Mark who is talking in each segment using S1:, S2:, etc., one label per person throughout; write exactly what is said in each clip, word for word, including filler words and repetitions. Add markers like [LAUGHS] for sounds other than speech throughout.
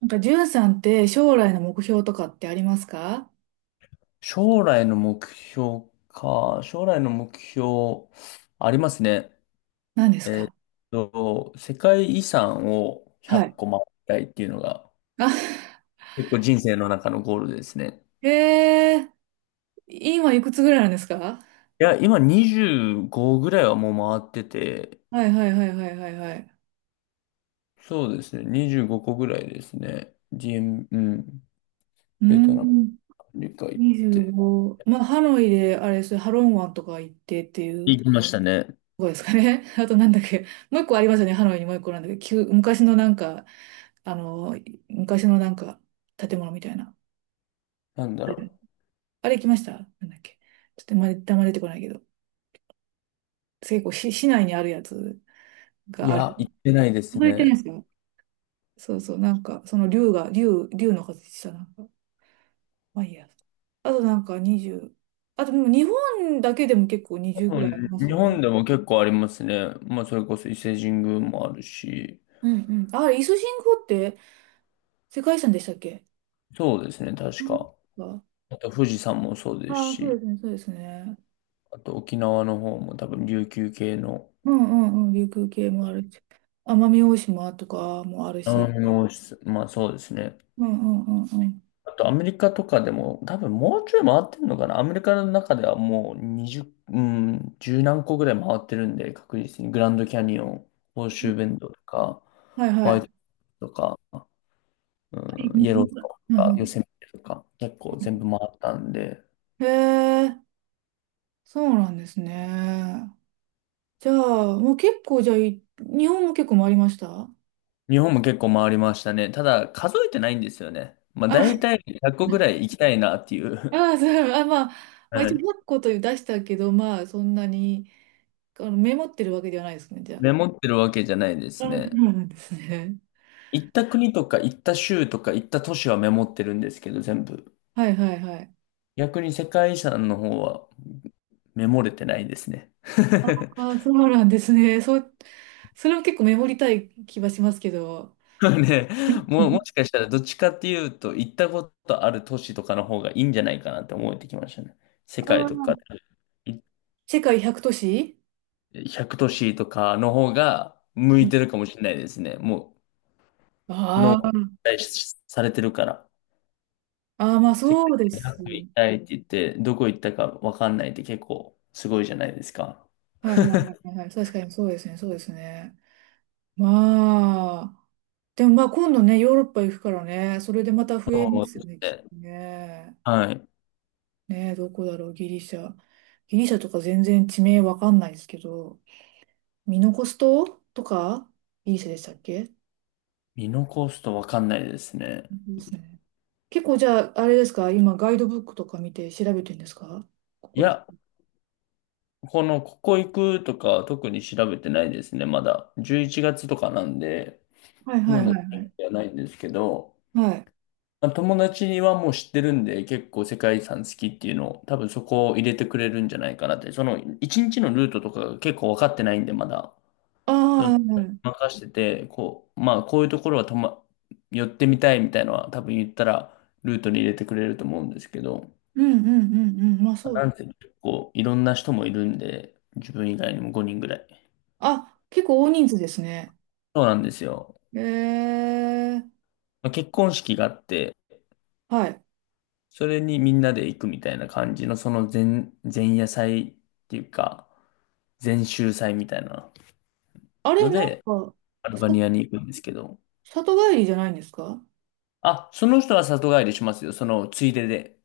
S1: なんか、じゅんさんって将来の目標とかってありますか？
S2: 将来の目標か。将来の目標、ありますね。
S1: 何です
S2: えーっ
S1: か？
S2: と、世界遺産を100
S1: はい。
S2: 個回りたいっていうのが、
S1: あ、
S2: 結構人生の中のゴールですね。
S1: えー、今いくつぐらいなんですか？
S2: いや、今にじゅうごぐらいはもう回ってて、
S1: はいはいはいはいはいはい。
S2: そうですね、にじゅうごこぐらいですね。ジン、うん、
S1: うー
S2: ベトナム、
S1: ん、
S2: アメリカ行って。
S1: にじゅうご。まあ、ハノイで、あれですね、ハロン湾とか行ってっていうと
S2: 行きましたね。
S1: こですかね。[LAUGHS] あとなんだっけ、もう一個ありますよね。ハノイにもう一個なんだっけ、旧昔のなんか、あの、昔のなんか、建物みたいな。
S2: なんだ
S1: うん、
S2: ろ
S1: あれ行きました？なんだっけ。ちょっとまだ、あんま出てこないけど。結構し市内にあるやつ
S2: う。い
S1: がある。
S2: や、行ってないです
S1: 覗いてるんで
S2: ね。
S1: すよ。そうそう、なんか、その竜が、竜、竜の形した、なんか、まあいいや。あとなんかにじゅう、あとでも日本だけでも結構にじゅうぐ
S2: う
S1: らいあり
S2: ん、
S1: ます
S2: 日
S1: よね。
S2: 本でも結構ありますね。まあ、それこそ伊勢神宮もあるし、
S1: うん、うん。ああれ、伊勢神宮って世界遺産でしたっけ？
S2: そうですね、
S1: う
S2: 確
S1: ん、
S2: か。
S1: あ
S2: あと富士山もそうです
S1: あ、そう
S2: し、
S1: ですね、そうですね。
S2: あと沖縄の方も多分琉球系の、
S1: うんうんうん、琉球系もあるし、奄美大島とかもある
S2: あ
S1: し。
S2: の、まあそうですね。
S1: うんうんうんうん。
S2: あとアメリカとかでも多分もうちょい回ってるのかな。アメリカの中ではもうにじゅう、うん、十何個ぐらい回ってるんで、確実にグランドキャニオン、ホーシューベンドとか、
S1: はいは
S2: ホワ
S1: い。
S2: イ
S1: は
S2: トとか、
S1: い、
S2: う
S1: う
S2: ん、イエロー
S1: ん、
S2: とか、
S1: う
S2: ヨ
S1: ん、
S2: セミテとか、結構全部回ったんで、
S1: へえ、そうなんですね。じゃあ、もう結構、じゃあ、い日本も結構回りました？
S2: 日本も結構回りましたね。ただ、数えてないんですよね。まあ、
S1: あ、
S2: 大
S1: [LAUGHS]
S2: 体ひゃっこぐらい行きたいなっていう。
S1: あ、そう、あ、まあ、
S2: [LAUGHS]
S1: まあ、
S2: は
S1: 一応いち
S2: い。
S1: ゼロという出したけど、まあ、そんなに、あの、メモってるわけではないですね、じゃ
S2: メモってるわけじゃないで
S1: あ。
S2: す
S1: [LAUGHS] あ、そう
S2: ね。
S1: なんですね。
S2: 行った国とか行った州とか行った都市はメモってるんですけど、全部。
S1: はいはいはい。
S2: 逆に世界遺産の方はメモれてないですね。
S1: あ、
S2: [LAUGHS]
S1: あ、そうなんですね。そう、それも結構メモりたい気はしますけど。
S2: ね、
S1: [LAUGHS] う
S2: もう、も
S1: ん、
S2: しかしたらどっちかっていうと、行ったことある都市とかの方がいいんじゃないかなって思えてきましたね。世
S1: あ
S2: 界とか
S1: ー、
S2: で。
S1: 世界ひゃく都市、
S2: ひゃく都市とかの方が向いてるかもしれないですね。もう、脳
S1: あ
S2: が
S1: あ
S2: 期
S1: ー、
S2: 待しされてるから。
S1: あー、まあ
S2: 世
S1: そう
S2: 界
S1: で
S2: で
S1: す。
S2: ひゃく行きたいって言って、どこ行ったかわかんないって結構すごいじゃないですか。
S1: はいはいはいはい。確かにそうですね、そうですね。まあ、でもまあ今度ね、ヨーロッパ行くからね、それでまた増え
S2: そ
S1: ま
S2: う
S1: す
S2: で
S1: よ
S2: す
S1: ね、きっ
S2: ね。
S1: とね。
S2: はい。
S1: ねえ、どこだろう、ギリシャ。ギリシャとか全然地名わかんないですけど、ミノコス島とか、ギリシャでしたっけ？そ
S2: 見残すとわかんないですね。
S1: うですね。結構じゃあ、あれですか、今ガイドブックとか見て調べてるんですか？こ
S2: い
S1: こい。
S2: や、この、ここ行くとか特に調べてないですね、まだ。じゅういちがつとかなんで、
S1: はいは
S2: ま
S1: い
S2: だ
S1: は
S2: 調べ
S1: い
S2: てはないんですけど、
S1: はい。はい。
S2: まあ友達にはもう知ってるんで、結構世界遺産好きっていうのを、多分そこを入れてくれるんじゃないかなって。その、一日のルートとかが結構分かってないんで、まだ。
S1: ああ、はいはい、うん、
S2: 任してて、こう、まあ、こういうところはとま、寄ってみたいみたいなのは、多分言ったら、ルートに入れてくれると思うんですけど、
S1: うんうんうん、まあそ
S2: な
S1: う。
S2: んせ結構いろんな人もいるんで、自分以外にもごにんぐらい。
S1: あ、結構大人数ですね。
S2: そうなんですよ。
S1: えー、
S2: まあ結婚式があって、
S1: はい。
S2: それにみんなで行くみたいな感じの、その前、前夜祭っていうか、禅宗祭みたいな
S1: あ
S2: の
S1: れ、なん
S2: で、
S1: か、
S2: アルバニ
S1: さ、
S2: アに行くんですけど、
S1: 里帰りじゃないんですか？
S2: あ、その人は里帰りしますよ、そのついでで。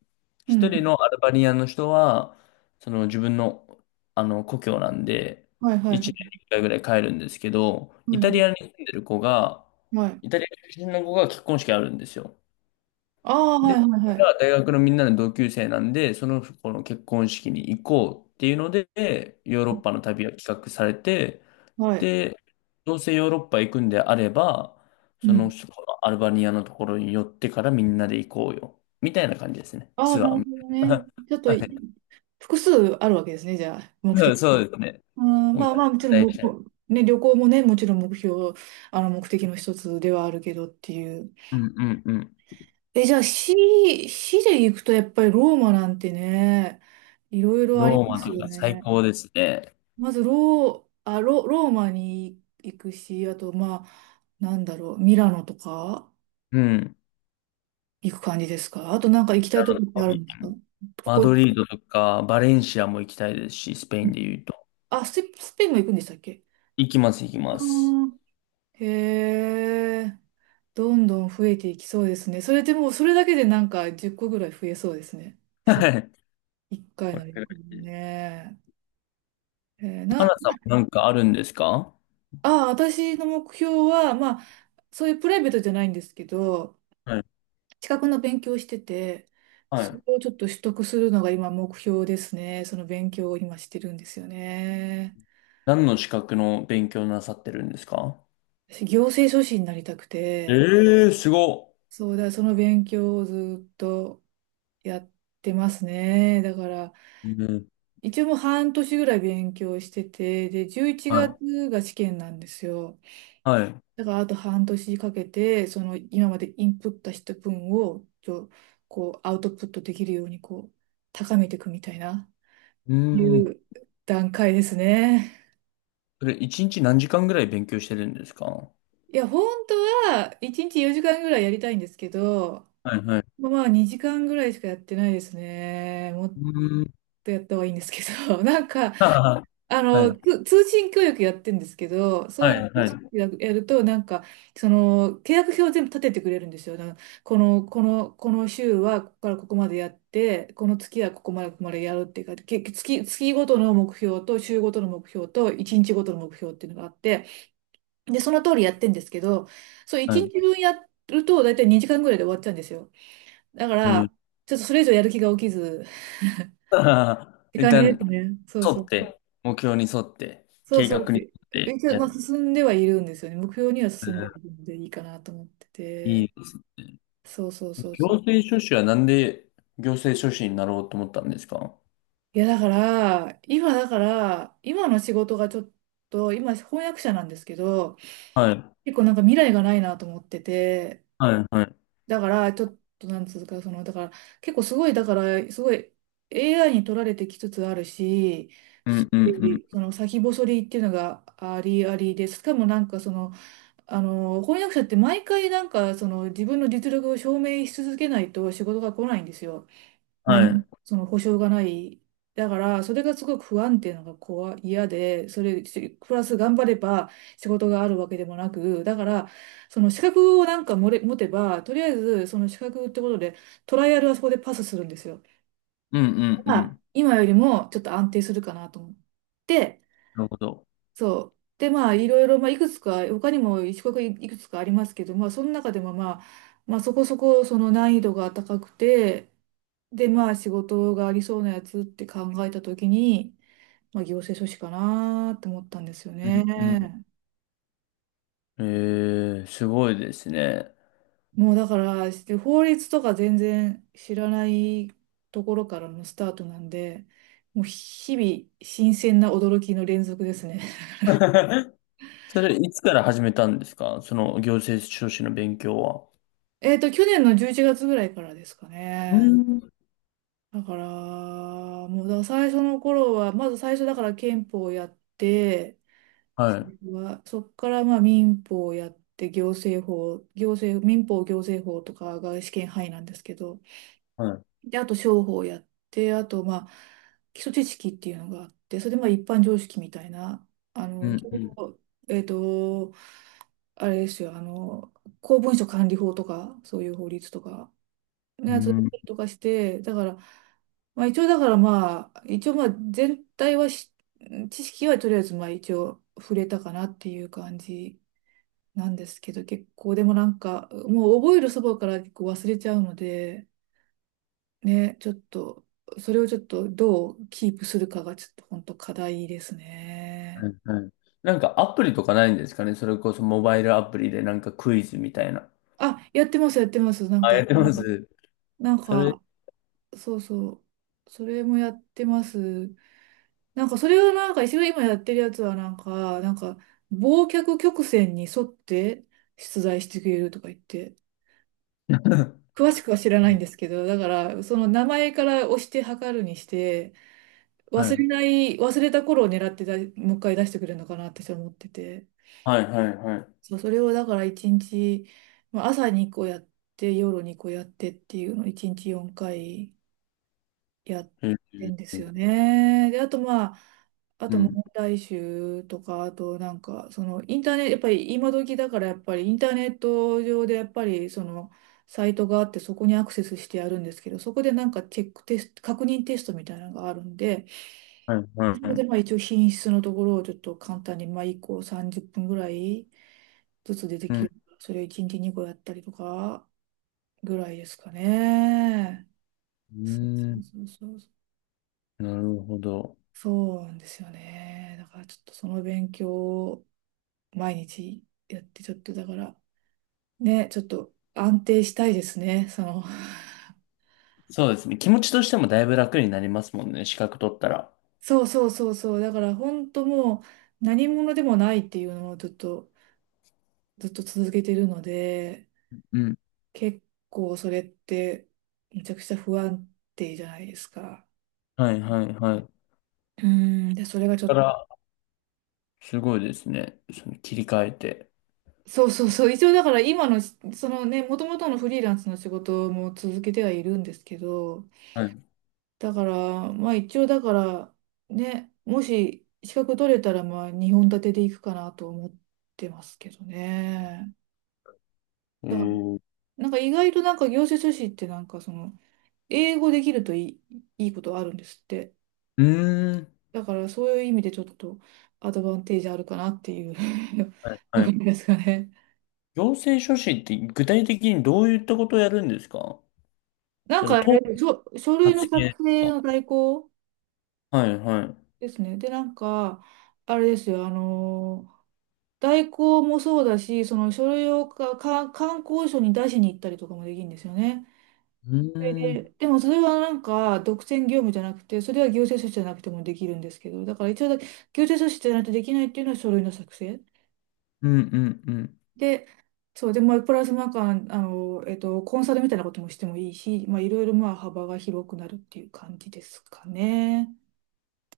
S1: う
S2: 一人
S1: ん。
S2: のアルバニアの人は、その自分の、あの故郷なんで、
S1: はいはいは
S2: 一
S1: い。
S2: 年に一回ぐらい帰るんですけど、
S1: は
S2: イ
S1: い
S2: タリ
S1: は
S2: アに住んでる子が、
S1: い。はい。
S2: イタリア出身の子が結婚式あるんですよ。
S1: ああ、はい
S2: で、
S1: はい
S2: そ
S1: は
S2: れ
S1: い。
S2: は大学のみんなの同級生なんで、その子の結婚式に行こうっていうので、ヨーロッパの旅が企画されて、
S1: はい。
S2: で、どうせヨーロッパ行くんであれば、
S1: う
S2: その、
S1: ん。
S2: そこのアルバニアのところに寄ってからみんなで行こうよ。みたいな感じですね。
S1: ああ、
S2: ツア
S1: なるほ
S2: ー。
S1: どね。
S2: [LAUGHS]
S1: ちょっと
S2: は
S1: い、
S2: い。
S1: 複数あるわけですね、じゃあ、目
S2: そう
S1: 的
S2: そ
S1: が。
S2: うですね。
S1: うん、
S2: もう
S1: まあまあ、もちろん
S2: 大
S1: も
S2: 事。
S1: う、ね、旅行もね、もちろん目標、あの、目的の一つではあるけどっていう。
S2: うんうんうん。
S1: え、じゃあ、市、市で行くとやっぱりローマなんてね、いろいろあり
S2: ロー
S1: ま
S2: マ
S1: す
S2: と
S1: よ
S2: か最
S1: ね。
S2: 高ですね。
S1: まずロー、あ、ロ、ローマに行くし、あと、まあ、なんだろう、ミラノとか
S2: うん。
S1: 行く感じですか？あとなんか行きた
S2: な
S1: いとこ
S2: る
S1: っ
S2: ほ
S1: て
S2: ど。
S1: あるんですか？こ
S2: マ
S1: こ、
S2: ドリードとかバレンシアも行きたいですし、スペインで言うと。
S1: あ、スペ、スペインも行くんでしたっけ？
S2: 行きます、行き
S1: あ
S2: ます。
S1: ー、へえ、どんどん増えていきそうですね。それでもうそれだけでなんかじゅっこぐらい増えそうですね。その
S2: はい。
S1: いっかい
S2: これ
S1: の旅
S2: く
S1: 行
S2: らい。
S1: ね。えー
S2: 花
S1: な、
S2: さんもなんかあるんですか？
S1: あ、私の目標は、まあ、そういうプライベートじゃないんですけど、
S2: はい。
S1: 資格の勉強をしてて、
S2: は
S1: それ
S2: い。
S1: をちょっと取得するのが今目標ですね。その勉強を今してるんですよね。
S2: 何の資格の勉強なさってるんですか？
S1: 私、行政書士になりたくて、
S2: ええ、すごっ。
S1: そうだ、その勉強をずっとやってますね。だから、
S2: うん。
S1: 一応もう半年ぐらい勉強してて、で、じゅういちがつが
S2: は
S1: つが試験なんですよ。
S2: い。はい。
S1: だから、あと半年かけて、その今までインプットした分を、ちょこう、アウトプットできるように、こう、高めていくみたいな。
S2: う
S1: い
S2: ん。
S1: う段階ですね。
S2: それ、一日何時間ぐらい勉強してるんですか？は
S1: いや、本当はいちにちよじかんぐらいやりたいんですけど、
S2: いはい。
S1: まあまあにじかんぐらいしかやってないですね。もっ
S2: うん。
S1: とやった方がいいんですけど、[LAUGHS] なんか、
S2: は
S1: あ
S2: い。は
S1: の、
S2: い。
S1: つ通信教育やってるんですけど、そ
S2: は
S1: ういう
S2: いはい。
S1: やると、なんか、その、契約表を全部立ててくれるんですよ。なんかこの、この、この週はここからここまでやって、この月はここまで、ここまでやるっていうか、け月、月ごとの目標と、週ごとの目標と、いちにちごとの目標っていうのがあって、で、その通りやってんですけど、そう、1
S2: はい。
S1: 日分やると、だいたいにじかんぐらいで終わっちゃうんですよ。だか
S2: う
S1: ら、
S2: ん。
S1: ちょっとそれ以上やる気が起きず、っ
S2: [LAUGHS] ははは
S1: て
S2: 一
S1: 感じで
S2: 旦、
S1: すね。そう
S2: 沿
S1: そ
S2: っ
S1: う。
S2: て、目標に沿って、
S1: そう
S2: 計
S1: そ
S2: 画
S1: う。
S2: に沿って
S1: 一応、
S2: やっ
S1: まあ、
S2: て。
S1: 進んではいるんですよね。目標には
S2: う
S1: 進んで
S2: ん。
S1: はいるのでいいかなと思って
S2: いい
S1: て。
S2: ですね。
S1: そうそうそう
S2: 行
S1: そう。
S2: 政書士はなんで行政書士になろうと思ったんですか？
S1: いや、だから、今だから、今の仕事がちょっと、今翻訳者なんですけど、
S2: はい。
S1: 結構なんか未来がないなと思ってて、
S2: はいはい。
S1: だから、ちょっと、なんつうか、その、だから、結構すごい、だから、すごい エーアイ に取られてきつつあるし、
S2: う
S1: す
S2: んう
S1: ご
S2: んうん。
S1: い、その先細りっていうのがありありで、しかもなんかその、あの、翻訳者って毎回なんか、その自分の実力を証明し続けないと仕事が来ないんですよ。
S2: は
S1: 何も
S2: い。
S1: その保証がない。だから、それがすごく不安定なのが怖い、嫌で、それ、しプラス頑張れば仕事があるわけでもなく、だから、その資格をなんかもれ持てば、とりあえず、その資格ってことで、トライアルはそこでパスするんですよ。
S2: うんうんう
S1: まあ、
S2: ん。
S1: 今よりもちょっと安定するかなと思って、
S2: なるほど。
S1: そう。で、まあ、いろいろ、まあ、いくつか、他にも一国いくつかありますけど、まあ、その中でも、まあ、まあ、そこそこ、その難易度が高くて、で、まあ、仕事がありそうなやつって考えたときに、まあ、行政書士かなって思ったんですよ
S2: うんうん。
S1: ね。
S2: ええ、すごいですね。
S1: もう、だから、して法律とか全然知らないところからのスタートなんで、もう、日々、新鮮な驚きの連続ですね。
S2: [LAUGHS] それ、いつから始めたんですかその行政書士の勉強は。
S1: [LAUGHS] えっと、去年のじゅういちがつぐらいからですか
S2: う
S1: ね。
S2: ん。
S1: だから、もうだから最初の頃は、まず最初だから憲法をやって、
S2: はい。
S1: そこからまあ民法をやって、行政法、行政、民法行政法とかが試験範囲なんですけど、
S2: はい。
S1: で、あと商法をやって、あとまあ基礎知識っていうのがあって、それでまあ一般常識みたいな、あ
S2: う
S1: の、
S2: ん、
S1: 情
S2: うん、
S1: 報えっと、あれですよ、あの、公文書管理法とか、そういう法律とか、ね、
S2: う
S1: やつだっ
S2: ん。
S1: たりとかして、だから、まあ一応だからまあ、一応まあ全体はし、知識はとりあえずまあ一応触れたかなっていう感じなんですけど、結構でもなんか、もう覚えるそばから結構忘れちゃうので、ね、ちょっと、それをちょっとどうキープするかがちょっと本当課題です
S2: は
S1: ね。
S2: いはい。なんかアプリとかないんですかね？それこそモバイルアプリでなんかクイズみたいな。
S1: あ、やってます、やってます。なん
S2: あ、
S1: か、
S2: やってます？
S1: なん
S2: それ、
S1: か、そうそう。それもやってます。なんかそれをなんか一応今やってるやつはなんか、なんか、忘却曲線に沿って出題してくれるとか言って、詳しくは知らないんです
S2: [LAUGHS]
S1: けど、だからその名前から押して測るにして、
S2: は
S1: 忘
S2: い。
S1: れない、忘れた頃を狙ってだ、もう一回出してくれるのかなって私は思ってて、
S2: はい、はい、はい。
S1: そう、それをだから一日、まあ、朝にこ個やって、夜にこ個やってっていうのを一日よんかい。やっ
S2: え
S1: てんで
S2: ー。
S1: すよね。で、あとまあ、あ
S2: う
S1: と問
S2: ん。
S1: 題集とか、あとなんか、そのインターネット、やっぱり今時だからやっぱりインターネット上でやっぱりそのサイトがあってそこにアクセスしてやるんですけど、そこでなんかチェックテスト、確認テストみたいなのがあるんで、
S2: はい、は
S1: そ
S2: い。
S1: こ
S2: は
S1: でまあ
S2: い。
S1: 一応品質のところをちょっと簡単にまあいっこさんじゅっぷんぐらいずつ出て
S2: う
S1: き
S2: ん。
S1: る。それをいちにちにこやったりとかぐらいですかね。
S2: う
S1: そう
S2: ん。
S1: そうそうそう。
S2: なるほど。
S1: そうなんですよね。だからちょっとその勉強を毎日やって、ちょっとだから、ね、ちょっと安定したいですね。その、
S2: そうですね。気持ちとしてもだいぶ楽になりますもんね。資格取ったら。
S1: [LAUGHS] そうそうそうそう。だから本当もう何者でもないっていうのをずっと、ずっと続けてるので、
S2: うん。
S1: 結構それってめちゃくちゃ不安定じゃないですか。
S2: はいはいはい。
S1: うん。で、それがちょっ
S2: だ
S1: と、
S2: から、すごいですね。その切り替えて。
S1: そうそうそう。一応だから今の、そのね、もともとのフリーランスの仕事も続けてはいるんですけど、
S2: はい。
S1: だから、まあ一応だから、ね、もし資格取れたら、まあにほん立てでいくかなと思ってますけどね。
S2: え
S1: だから、
S2: ー、
S1: なんか意外となんか行政書士ってなんかその、英語できるといい、いいことあるんですって。
S2: うーん。
S1: だからそういう意味でちょっとアドバンテージあるかなっていう
S2: はい
S1: [LAUGHS] と
S2: は
S1: ころ
S2: い。
S1: ですかね。
S2: 行政書士って具体的にどういったことをやるんですか？
S1: なん
S2: そ
S1: か
S2: の
S1: あ
S2: 党の
S1: れ、書、書類の
S2: 発
S1: 作
S2: 言
S1: 成
S2: と
S1: の代行
S2: か。はいはい。う
S1: ですね。で、なんか、あれですよ、あの代行もそうだし、その書類をか、か、観光所に出しに行ったりとかもできるんですよね。
S2: ー
S1: それで、
S2: ん。
S1: でもそれはなんか独占業務じゃなくて、それは行政書士じゃなくてもできるんですけど、だから一応だ、行政書士じゃないとできないっていうのは書類の作成。
S2: うんうんうん
S1: で、そう、で、まあ、プラスなんか、あの、えっと、コンサルみたいなこともしてもいいし、まあ、いろいろまあ幅が広くなるっていう感じですかね。